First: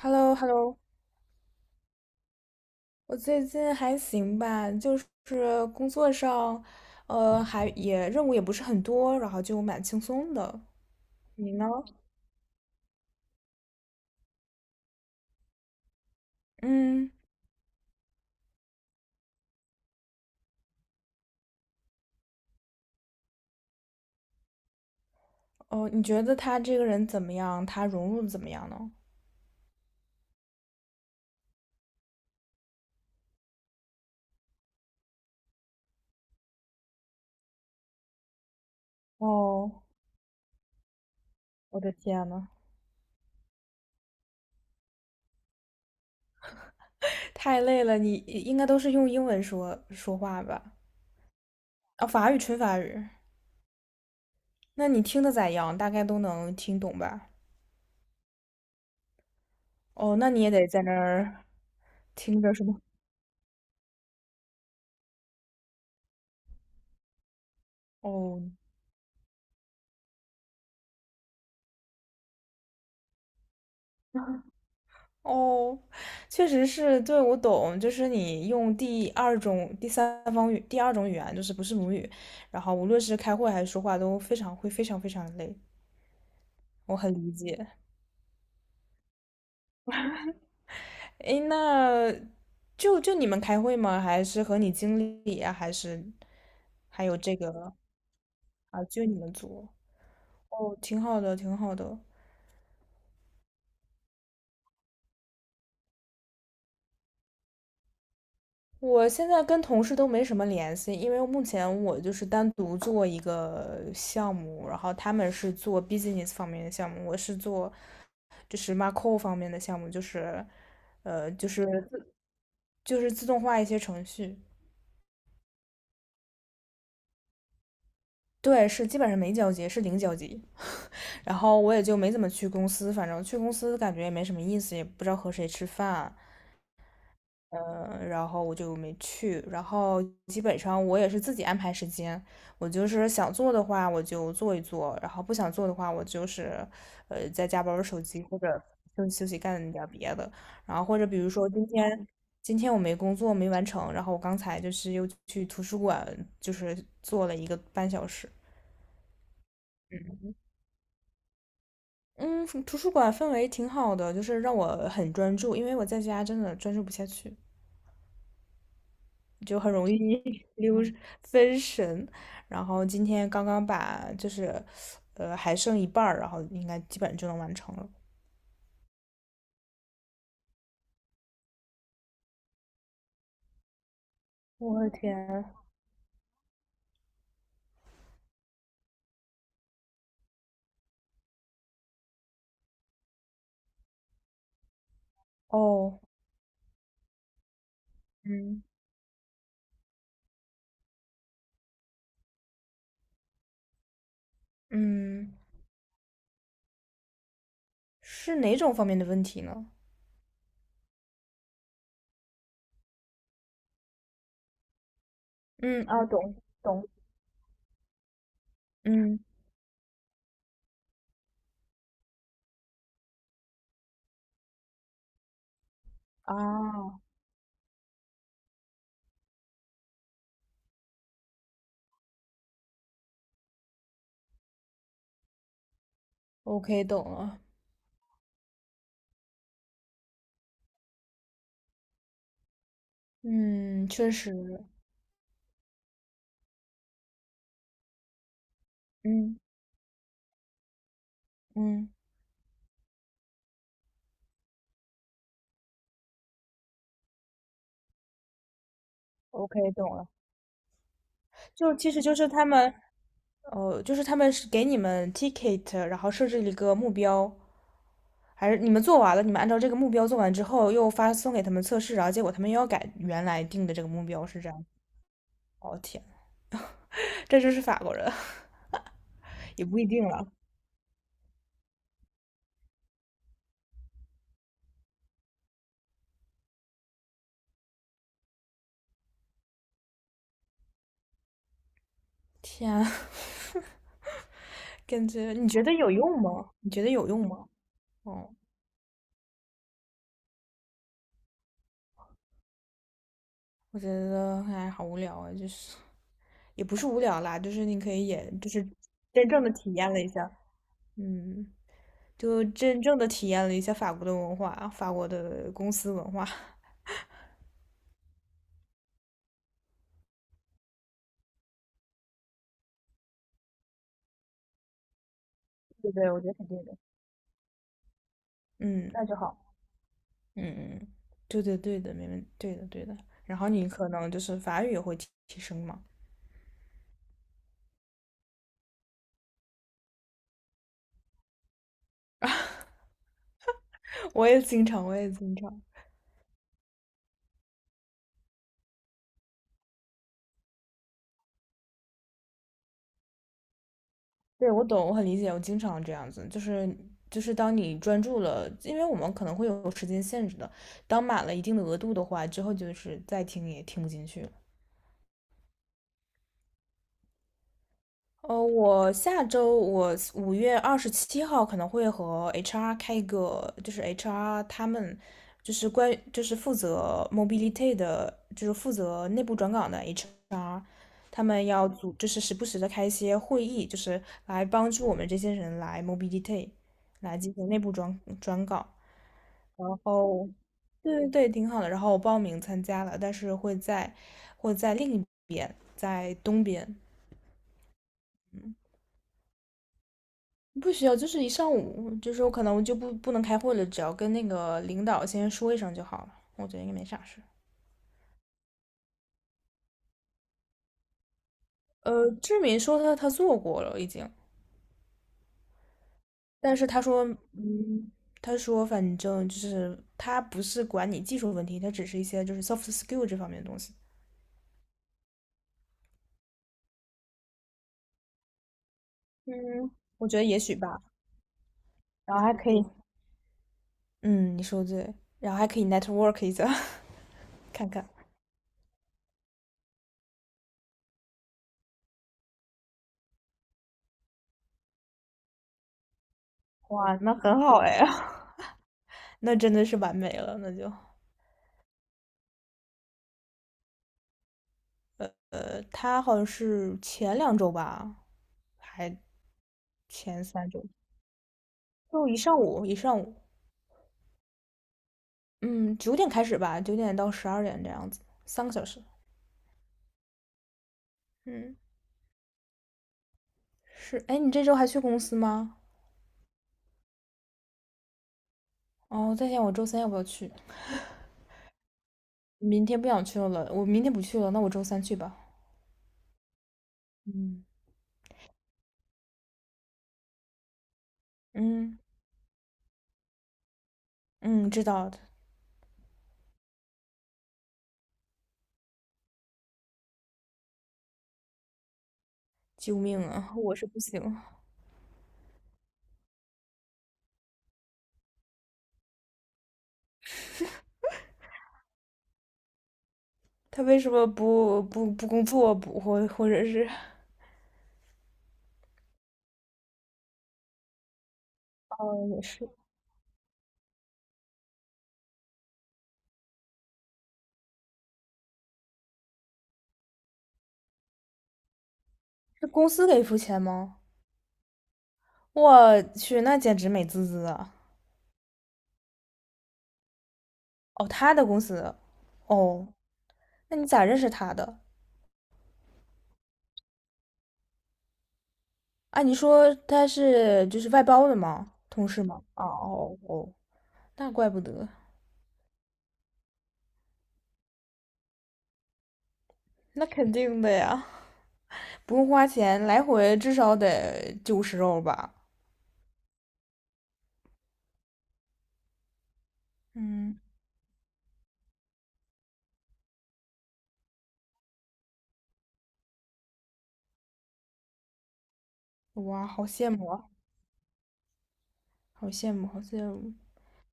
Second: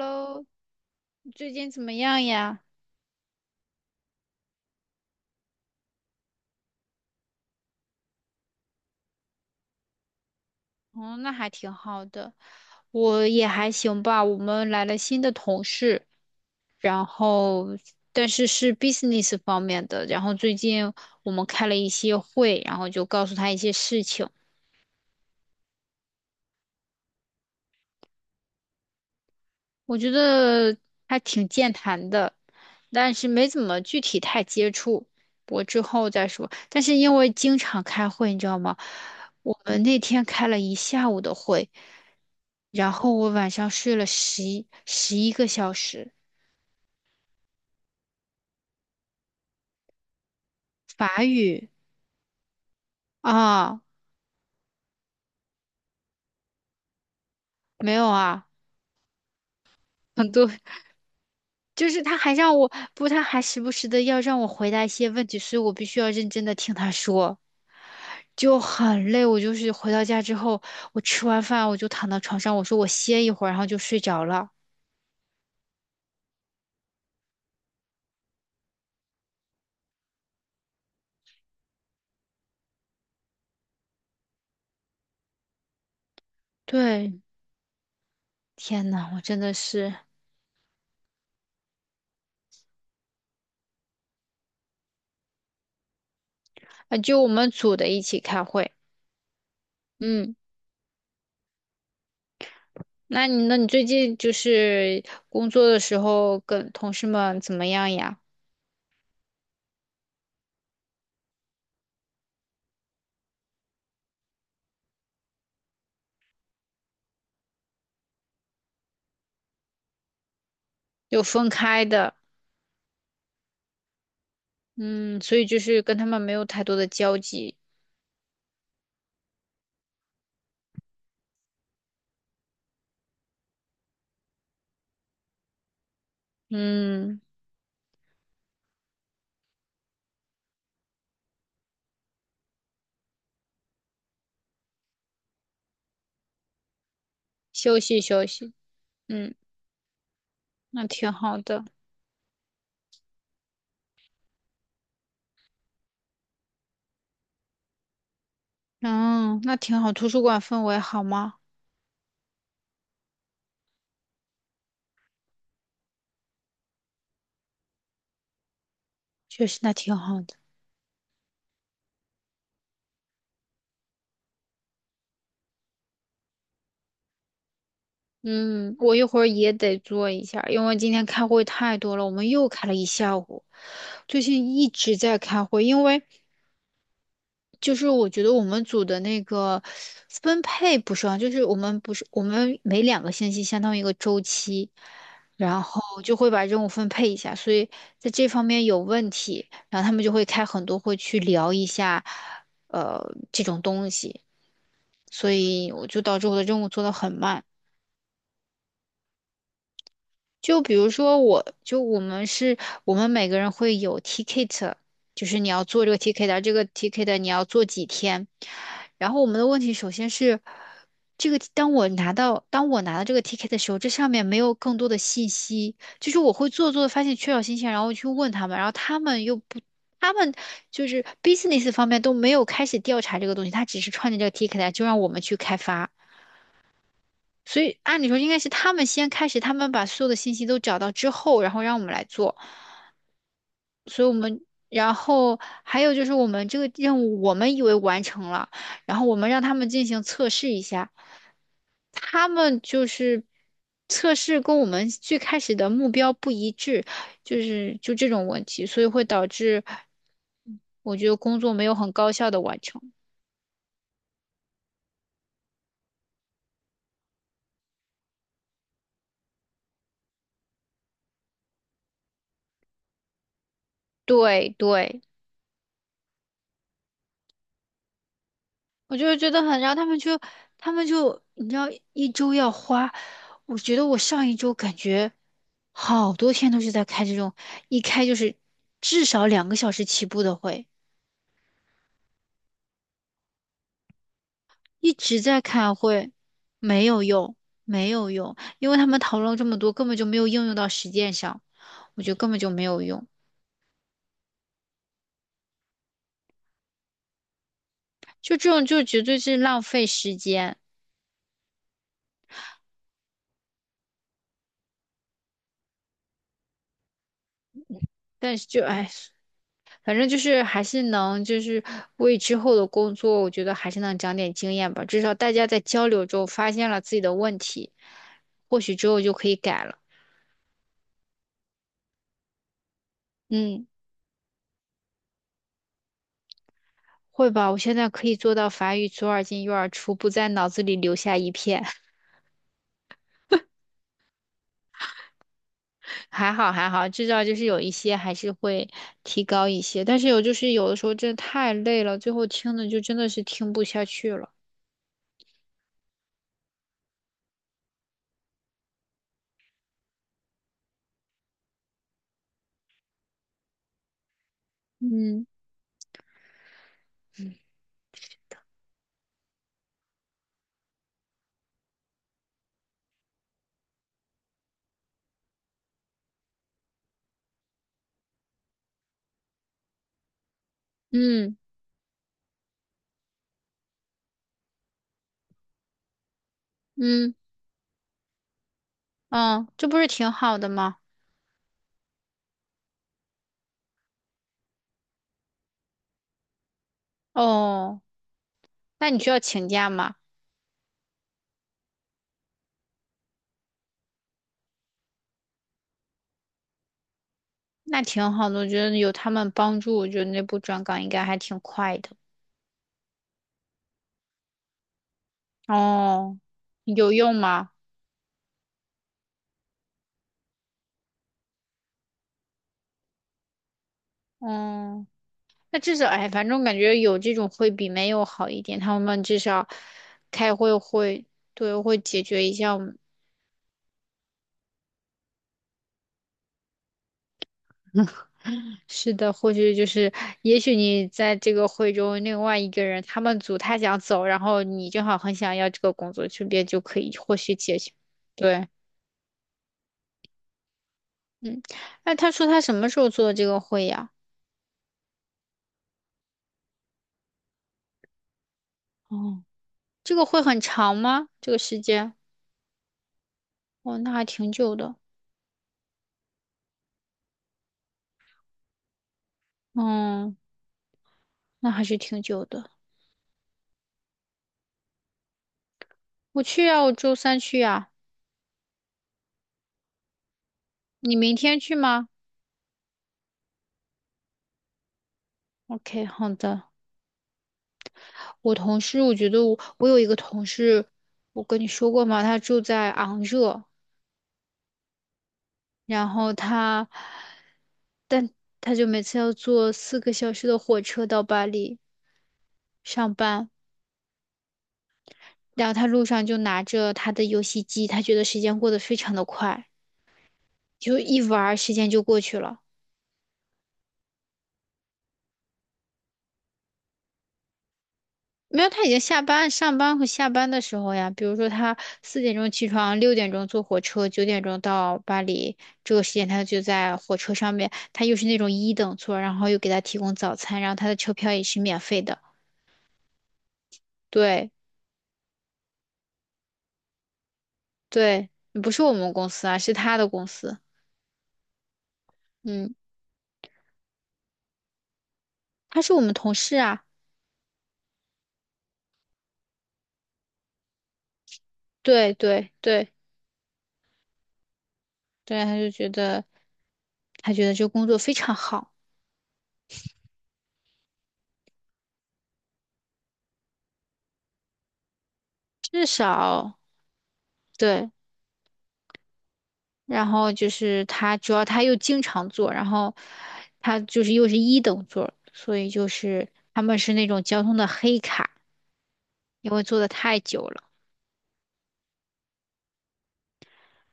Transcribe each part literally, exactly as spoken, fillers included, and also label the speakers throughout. Speaker 1: h e l l o h e l l o
Speaker 2: 你最近怎么样呀？
Speaker 1: 我最近还行吧，就是工作上，呃，还也任务也不是很多，然后就蛮轻松的。
Speaker 2: 哦，那还
Speaker 1: 你呢？
Speaker 2: 挺好的，我也还行吧。我们来了新的同事，然
Speaker 1: 嗯，
Speaker 2: 后但是是 business 方面的，然后最近我们开了一些会，然后就告诉他一些事情。
Speaker 1: 哦，你觉得他这个人怎么样？他融入的怎么样呢？
Speaker 2: 我觉得还挺健谈的，但是没怎么具体太接触。我之后再说。但是因为经常开会，你知道吗？我们
Speaker 1: 哦，
Speaker 2: 那天开了一下午的会，
Speaker 1: 我的天呐，
Speaker 2: 然后我晚上睡了十一十一个小时。
Speaker 1: 太累了，你应该都是用英文说说话吧？
Speaker 2: 法语
Speaker 1: 啊、法语纯法语，
Speaker 2: 啊，
Speaker 1: 那你听的咋样？大概都能听懂吧？
Speaker 2: 没有啊，
Speaker 1: 哦，
Speaker 2: 很
Speaker 1: 那你
Speaker 2: 多
Speaker 1: 也得在那儿
Speaker 2: 就是他还
Speaker 1: 听着
Speaker 2: 让
Speaker 1: 是
Speaker 2: 我
Speaker 1: 吗？
Speaker 2: 不，他还时不时的要让我回答一些问题，所以我必须要认真的听他说。
Speaker 1: 哦，
Speaker 2: 就很累。我就是回到家之后，我吃完饭我就躺到床上，我说我歇一会儿，然后就睡着了。
Speaker 1: 哦，确实是，对，我懂，就是你用第二种、第三方语、第二种语言，就是不是母语，然后无论是开会还是说话，都非常会非常非常累，我很
Speaker 2: 对，
Speaker 1: 理解。
Speaker 2: 天呐，我真的是
Speaker 1: 诶，那就就你们开会吗？还是和你经理啊？还是
Speaker 2: 啊，
Speaker 1: 还有
Speaker 2: 就我
Speaker 1: 这
Speaker 2: 们组
Speaker 1: 个
Speaker 2: 的一起开会。
Speaker 1: 啊？就你们组？
Speaker 2: 嗯，
Speaker 1: 哦，挺好的，挺好的。
Speaker 2: 那你那你最近就是工作的时候跟同事们怎么样呀？
Speaker 1: 我现在跟同事都没什么联系，因为目前我就是单独做一个项目，然后他们是做 business 方面的项目，我是做就是 macro 方面的项目，就是
Speaker 2: 有
Speaker 1: 呃
Speaker 2: 分
Speaker 1: 就是
Speaker 2: 开
Speaker 1: 自
Speaker 2: 的，
Speaker 1: 就是自动化一些程序。
Speaker 2: 嗯，所以就是跟他们没有太多的交集。
Speaker 1: 对，是基本上没交集，是零交集。然后我也就没怎么去公司，反正去公司感觉也没什么意思，也不知道和谁吃饭。
Speaker 2: 嗯，
Speaker 1: 嗯，然后我就没去。然后基本上我也是自己安排时间，我就是想做的话我就做一做，然后不想做的话我就是呃在家玩
Speaker 2: 休
Speaker 1: 玩
Speaker 2: 息
Speaker 1: 手机
Speaker 2: 休
Speaker 1: 或
Speaker 2: 息，
Speaker 1: 者休息休
Speaker 2: 嗯，
Speaker 1: 息干点儿别的。然后
Speaker 2: 那
Speaker 1: 或者
Speaker 2: 挺
Speaker 1: 比如
Speaker 2: 好
Speaker 1: 说
Speaker 2: 的。
Speaker 1: 今天今天我没工作没完成，然后我刚才就是又去图书馆就是做了一个半小时。
Speaker 2: 嗯，那挺好。图书馆氛围好吗？
Speaker 1: 嗯，图书馆氛围挺好的，就是让我很专注，因为我在家真的专注不下去。
Speaker 2: 确实，
Speaker 1: 就
Speaker 2: 那
Speaker 1: 很容
Speaker 2: 挺好
Speaker 1: 易
Speaker 2: 的。
Speaker 1: 溜分神。然后今天刚刚把就是，呃，还剩一半儿，然后应该基本就能完成了。
Speaker 2: 嗯，我一会儿也得做一下，因为今天开会太多了，我们又开了一下午，最近一
Speaker 1: 我的
Speaker 2: 直在开
Speaker 1: 天，
Speaker 2: 会，因为就是我觉得我们组的那个分配不是啊，就是我们不是我们每两个星期相当于一个周期，然后
Speaker 1: 哦，
Speaker 2: 就会把任务分配一下，所以在这方
Speaker 1: 嗯
Speaker 2: 面有问题，然后他们就会开很多会去聊一下，呃，这种东西，所
Speaker 1: 嗯，
Speaker 2: 以我就导致我的任务做得很慢。
Speaker 1: 是哪种方面的问题呢？
Speaker 2: 就比如说我，就我们是，我们每个人会有 ticket，就是你要做
Speaker 1: 嗯
Speaker 2: 这个
Speaker 1: 啊，懂
Speaker 2: ticket，这个
Speaker 1: 懂，
Speaker 2: ticket 你要做几天。然
Speaker 1: 嗯
Speaker 2: 后我们的问题首先是，这个当我拿到当我拿到这个 ticket 的时候，这上面没有更多的信息，就是我会做做的
Speaker 1: 啊
Speaker 2: 发现缺少信息，然后去问他们，然后他们又不，他们就是 business 方面都没有开始调查这个东西，他只是创建这个 ticket 就让我们去开发。
Speaker 1: ，OK，懂了。
Speaker 2: 所以按理说应该是他们先开始，他们把所有的信息都找到之后，然后让我们来做。
Speaker 1: 嗯，
Speaker 2: 所以
Speaker 1: 确
Speaker 2: 我
Speaker 1: 实，
Speaker 2: 们，然后还有就是我们这个任务，我们以为完成了，然后我们
Speaker 1: 嗯
Speaker 2: 让他们进行测试一下，
Speaker 1: 嗯
Speaker 2: 他们就是测试跟我们最开始的目标不一致，就是就这种问题，所以会导致
Speaker 1: ，OK，懂了。
Speaker 2: 我觉得工作没
Speaker 1: 就
Speaker 2: 有很
Speaker 1: 其实
Speaker 2: 高
Speaker 1: 就是
Speaker 2: 效的
Speaker 1: 他
Speaker 2: 完
Speaker 1: 们
Speaker 2: 成。
Speaker 1: 哦，就是他们是给你们 ticket，然后设置一个目标，还是你们做完了，你们按照这个目标做完之后，又发送给他们测试，然后结果他们又要改原来定的这个目标，是这
Speaker 2: 对
Speaker 1: 样？
Speaker 2: 对。
Speaker 1: 哦天，这就是法国人，
Speaker 2: 我就是觉得 很，
Speaker 1: 也
Speaker 2: 然后
Speaker 1: 不
Speaker 2: 他
Speaker 1: 一
Speaker 2: 们
Speaker 1: 定
Speaker 2: 就，
Speaker 1: 了。
Speaker 2: 他们就，你知道，一周要花，我觉得我上一周感觉好多天都是在开这种，一开就是至少两个小时起步的会，
Speaker 1: 天啊
Speaker 2: 一
Speaker 1: 感
Speaker 2: 直
Speaker 1: 觉
Speaker 2: 在
Speaker 1: 你觉
Speaker 2: 开
Speaker 1: 得有
Speaker 2: 会，
Speaker 1: 用吗？你觉
Speaker 2: 没
Speaker 1: 得
Speaker 2: 有
Speaker 1: 有用
Speaker 2: 用，
Speaker 1: 吗？
Speaker 2: 没有
Speaker 1: 哦，
Speaker 2: 用，因为他们讨论了这么多，根本就没有应用到实践上，我觉得根本就没有用，
Speaker 1: 我觉得哎，好无聊啊，就是也不是无聊啦，就是你可以也
Speaker 2: 就这
Speaker 1: 就
Speaker 2: 种
Speaker 1: 是
Speaker 2: 就绝对
Speaker 1: 真
Speaker 2: 是
Speaker 1: 正的
Speaker 2: 浪
Speaker 1: 体
Speaker 2: 费
Speaker 1: 验了一
Speaker 2: 时
Speaker 1: 下。
Speaker 2: 间，
Speaker 1: 嗯，就真正的体验了一下法国的文化，法国的公司文化。
Speaker 2: 但是就哎。反正就是还是能，就是为之后的工作，我觉得还是能长点经验吧。至少大家在交
Speaker 1: 对
Speaker 2: 流
Speaker 1: 对，我
Speaker 2: 中
Speaker 1: 觉得肯
Speaker 2: 发
Speaker 1: 定
Speaker 2: 现
Speaker 1: 的，
Speaker 2: 了自己的问题，或许之
Speaker 1: 嗯
Speaker 2: 后
Speaker 1: 那
Speaker 2: 就
Speaker 1: 就
Speaker 2: 可以
Speaker 1: 好。
Speaker 2: 改了。
Speaker 1: 嗯嗯，对对对的，没问对的对的。然后
Speaker 2: 嗯，
Speaker 1: 你可能就是法语也会提提升嘛，
Speaker 2: 会吧，我现在可以做到法语左耳进右耳出，不在脑子里留下一片。
Speaker 1: 我也经常，我也经常。
Speaker 2: 还好还好，至少就是有一些还是会提高一些，但是有就是有的时候真的太累了，最后听的就真的是听不下去了。
Speaker 1: 对，我懂，我很理解，我经常这样子，就是就是当你专注了，因为我们可能会有时间限制的，当满了一定的额度的话，之后就是再听也听不进去了。
Speaker 2: 嗯
Speaker 1: 呃，我下周我五月二十七号可能会和 H R 开一个，就是 H R 他们就是关于就是负责 mobility 的，就是负责内部转岗的 H R，他
Speaker 2: 嗯
Speaker 1: 们要组就是时不时的开一些会议，就是来帮助我们这些人来 mobility，
Speaker 2: 嗯
Speaker 1: 来进行内部转转岗。
Speaker 2: 嗯，这
Speaker 1: 然
Speaker 2: 不是挺
Speaker 1: 后，
Speaker 2: 好的吗？
Speaker 1: 对对对，挺好的。然后我报名参加了，但是会在会在另一在东边。
Speaker 2: 哦。
Speaker 1: 嗯，
Speaker 2: 那你需要请假吗？
Speaker 1: 不需要，就是一上午，就是我可能就不不能开会了，只要跟那个领导先说一声就好了。我觉得应该没啥事。
Speaker 2: 那挺好的，我觉得有他们帮助，我觉得那部转岗应该还挺快的。
Speaker 1: 呃，志敏说他他做过了已经，
Speaker 2: 哦，
Speaker 1: 但是他
Speaker 2: 有
Speaker 1: 说，
Speaker 2: 用吗？
Speaker 1: 嗯，他说反正就是他不是管你技术问题，他只是一些就是 soft skill 这方面的东西。
Speaker 2: 嗯，那至少哎，反正我感觉有这种会比没有好一点。他们至
Speaker 1: 嗯，
Speaker 2: 少
Speaker 1: 我觉得
Speaker 2: 开
Speaker 1: 也许
Speaker 2: 会
Speaker 1: 吧。
Speaker 2: 会对会解
Speaker 1: 然
Speaker 2: 决
Speaker 1: 后
Speaker 2: 一
Speaker 1: 还可
Speaker 2: 下我
Speaker 1: 以，
Speaker 2: 们
Speaker 1: 嗯，你说对，然后还可以 network 一下，看看。
Speaker 2: 是的，或许就是也许你在这个会中，另外一个人他们组他想走，然后你正好很想要这个工作，顺便就可以
Speaker 1: 哇，那
Speaker 2: 或许
Speaker 1: 很
Speaker 2: 解
Speaker 1: 好
Speaker 2: 决。
Speaker 1: 哎，
Speaker 2: 对，
Speaker 1: 那真的是完美了，那就。
Speaker 2: 嗯，那他说他什么时候做这个会呀？
Speaker 1: 呃，他好像是前两周吧，还
Speaker 2: 哦，这个会
Speaker 1: 前
Speaker 2: 很
Speaker 1: 三周，
Speaker 2: 长吗？这个时间？
Speaker 1: 就一上午一上午，
Speaker 2: 哦，那还挺久的。
Speaker 1: 嗯，九点开始吧，九点到十二点这样子，三个小时。
Speaker 2: 嗯，那
Speaker 1: 嗯，
Speaker 2: 还是挺久的。
Speaker 1: 是，哎，你这周还去公司吗？
Speaker 2: 我去啊，我周三去啊。
Speaker 1: 哦，我在想我周三要不要去，
Speaker 2: 你明天去吗
Speaker 1: 明天不想去了，我明天不去了，那我周三去吧。
Speaker 2: ？OK，好的。
Speaker 1: 嗯
Speaker 2: 我同事，我觉得我我有一个同事，我跟你说
Speaker 1: 嗯
Speaker 2: 过吗？他住在昂热，
Speaker 1: 嗯，知道的。
Speaker 2: 然后他他就每次要坐四个小时的火车到巴黎
Speaker 1: 救
Speaker 2: 上
Speaker 1: 命
Speaker 2: 班，
Speaker 1: 啊！我是不行。
Speaker 2: 然后他路上就拿着他的游戏机，他觉得时间过得非常的快，就一玩儿时间就过去了。
Speaker 1: 他为什么不不不工作不或或者是？
Speaker 2: 没有，他已经下班，上班和下班的时候呀，比如说他四
Speaker 1: 哦，
Speaker 2: 点
Speaker 1: 也
Speaker 2: 钟起
Speaker 1: 是，
Speaker 2: 床，六点钟坐火车，九点钟到巴黎，这个时间他就在火车上面，他又是那种一等座，然后又给他提供早餐，然后他的车票也是免费的。
Speaker 1: 是公司给付钱吗？
Speaker 2: 对
Speaker 1: 我去，那简直美滋滋啊！
Speaker 2: 对，不是我们公司啊，是他的公司。
Speaker 1: 哦，他的公司，
Speaker 2: 嗯，
Speaker 1: 哦，那你咋认识他的？
Speaker 2: 他是我们同事啊。
Speaker 1: 啊，你说他是就是外包的吗？同
Speaker 2: 对
Speaker 1: 事吗？
Speaker 2: 对
Speaker 1: 哦
Speaker 2: 对
Speaker 1: 哦哦，那怪不得，
Speaker 2: 对，他就觉得他觉得这工作非常好，
Speaker 1: 那肯定的呀，不用花钱，来回至少得九十欧吧？
Speaker 2: 至少对。然后
Speaker 1: 嗯，
Speaker 2: 就是他，主要他又经常坐，然后他就是又是一等座，所以就是他们是那种交通的黑卡，
Speaker 1: 哇，
Speaker 2: 因为
Speaker 1: 好
Speaker 2: 坐的
Speaker 1: 羡慕
Speaker 2: 太
Speaker 1: 啊，
Speaker 2: 久了。
Speaker 1: 好羡慕，好羡慕。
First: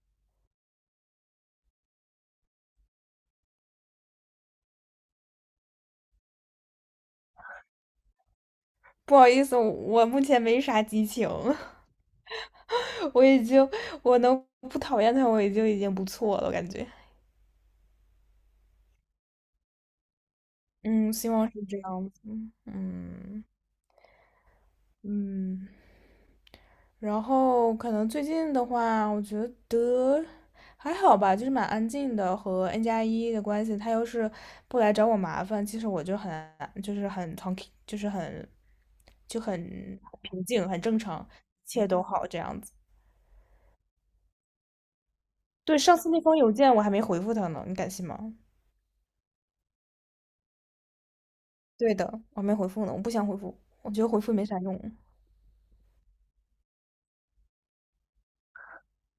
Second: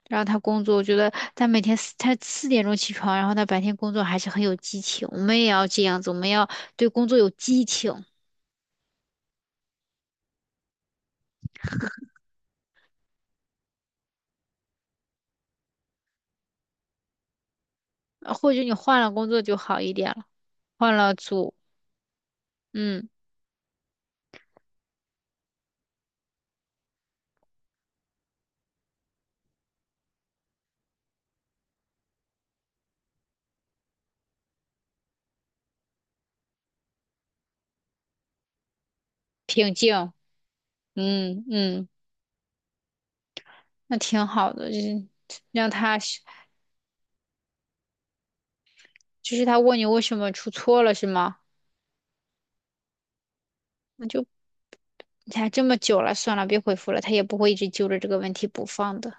Speaker 2: 然后他工作，我觉得他每天四他四点钟起床，然后他白天工作还是很有激情。我们也要这样子，我们要对工作有激情，
Speaker 1: 不好意思，我目前没啥激情，我已经我能不讨厌他，我已经已经不错了，我感觉。
Speaker 2: 呃或者你换了工作就好一点了，换
Speaker 1: 嗯，
Speaker 2: 了
Speaker 1: 希望
Speaker 2: 组，
Speaker 1: 是这样子。嗯。
Speaker 2: 嗯，
Speaker 1: 嗯嗯，然后可能最近的话，我觉得还好吧，就是蛮安静的，和 N 加一的关系，他要是不来找我麻烦，其实我就很就是很 t a 就是很就
Speaker 2: 平
Speaker 1: 很
Speaker 2: 静，
Speaker 1: 平静，很正常，
Speaker 2: 嗯
Speaker 1: 一
Speaker 2: 嗯，
Speaker 1: 切都好这样子。
Speaker 2: 那挺好的，就是让
Speaker 1: 对，上
Speaker 2: 他，
Speaker 1: 次那封邮件我还没回复他呢，你敢信吗？
Speaker 2: 就是他问你为什么出错了是吗？
Speaker 1: 对的，我还没回复呢，我不想回复，我觉
Speaker 2: 那
Speaker 1: 得回
Speaker 2: 就。
Speaker 1: 复没啥用。
Speaker 2: 你看这么久了，算了，别回复了，他也不会一直揪着这个问题不放的。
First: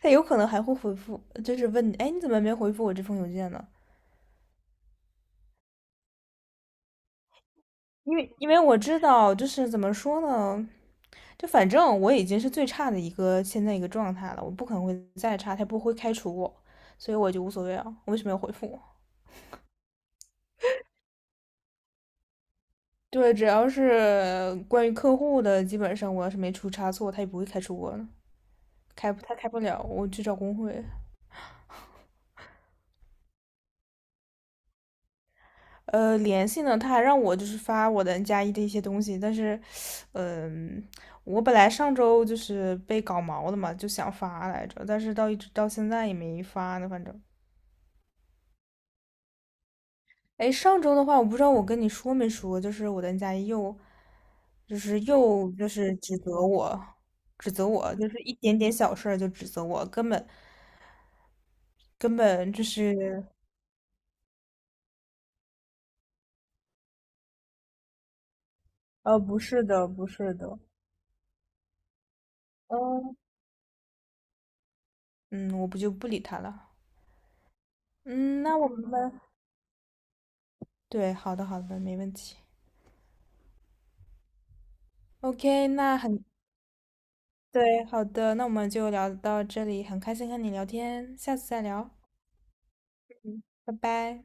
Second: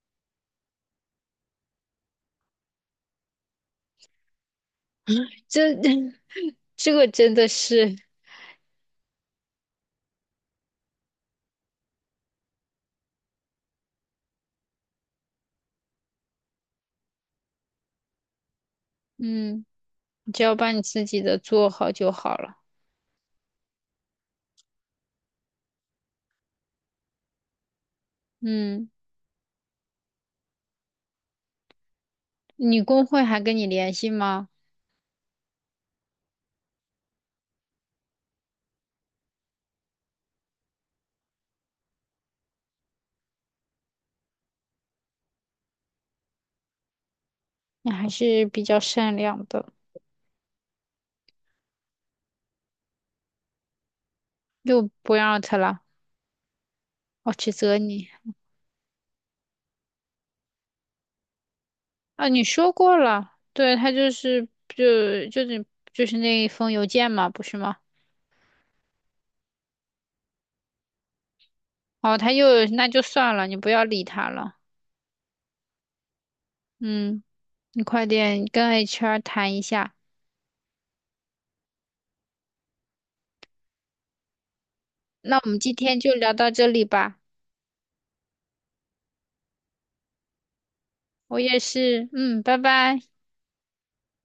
Speaker 1: 他有可能还会回复，就是问你，哎，你怎么没回复我这封邮件呢？
Speaker 2: 这 这个真的是，
Speaker 1: 因为因为我知道，就是怎么说呢，就反正我已经是最差的一个现在一个状态了，我不可能会再差，他也不会开除我，所以我就无所谓啊，我为什么要回复
Speaker 2: 嗯，你只要把你自己的做好就好了。
Speaker 1: 对，只要是关于客户的，基本上我要是没出差错，他也不会开除我的，
Speaker 2: 嗯，
Speaker 1: 开他开不了，我去找工会。
Speaker 2: 你工会还跟你联系吗？
Speaker 1: 呃，联系呢，他还让我就是发我的 N 加一的一些东西，但是，嗯、我本来上周就是被搞毛的嘛，就想发来着，但是到一直到现在也没发呢，反正
Speaker 2: 你还是比较善良的，
Speaker 1: 哎，上周的话，我不知道我跟你说没说，就是我的 N 加一又，就
Speaker 2: 又
Speaker 1: 是
Speaker 2: 不让
Speaker 1: 又
Speaker 2: 他
Speaker 1: 就
Speaker 2: 了，
Speaker 1: 是指责我，
Speaker 2: 我
Speaker 1: 指
Speaker 2: 指
Speaker 1: 责
Speaker 2: 责
Speaker 1: 我，
Speaker 2: 你
Speaker 1: 就是一点点小事儿就指责我，根本根
Speaker 2: 啊！你
Speaker 1: 本就
Speaker 2: 说过
Speaker 1: 是，
Speaker 2: 了，对他就是就就是就是那一封邮件嘛，不是吗？
Speaker 1: 呃，不是的，不是的，
Speaker 2: 哦，他又那就
Speaker 1: 嗯
Speaker 2: 算了，你不要理他了。
Speaker 1: 嗯，我不就不理他了。
Speaker 2: 嗯，你快
Speaker 1: 嗯，
Speaker 2: 点
Speaker 1: 那我
Speaker 2: 跟
Speaker 1: 们
Speaker 2: H R 谈一下。
Speaker 1: 对，好的好的，没问题。
Speaker 2: 那我们
Speaker 1: OK，
Speaker 2: 今
Speaker 1: 那
Speaker 2: 天就
Speaker 1: 很
Speaker 2: 聊到这里吧。
Speaker 1: 对，好的，那我们就聊到这里，很开心和你聊天，下
Speaker 2: 我
Speaker 1: 次
Speaker 2: 也
Speaker 1: 再聊，
Speaker 2: 是，嗯，拜拜。
Speaker 1: 拜拜。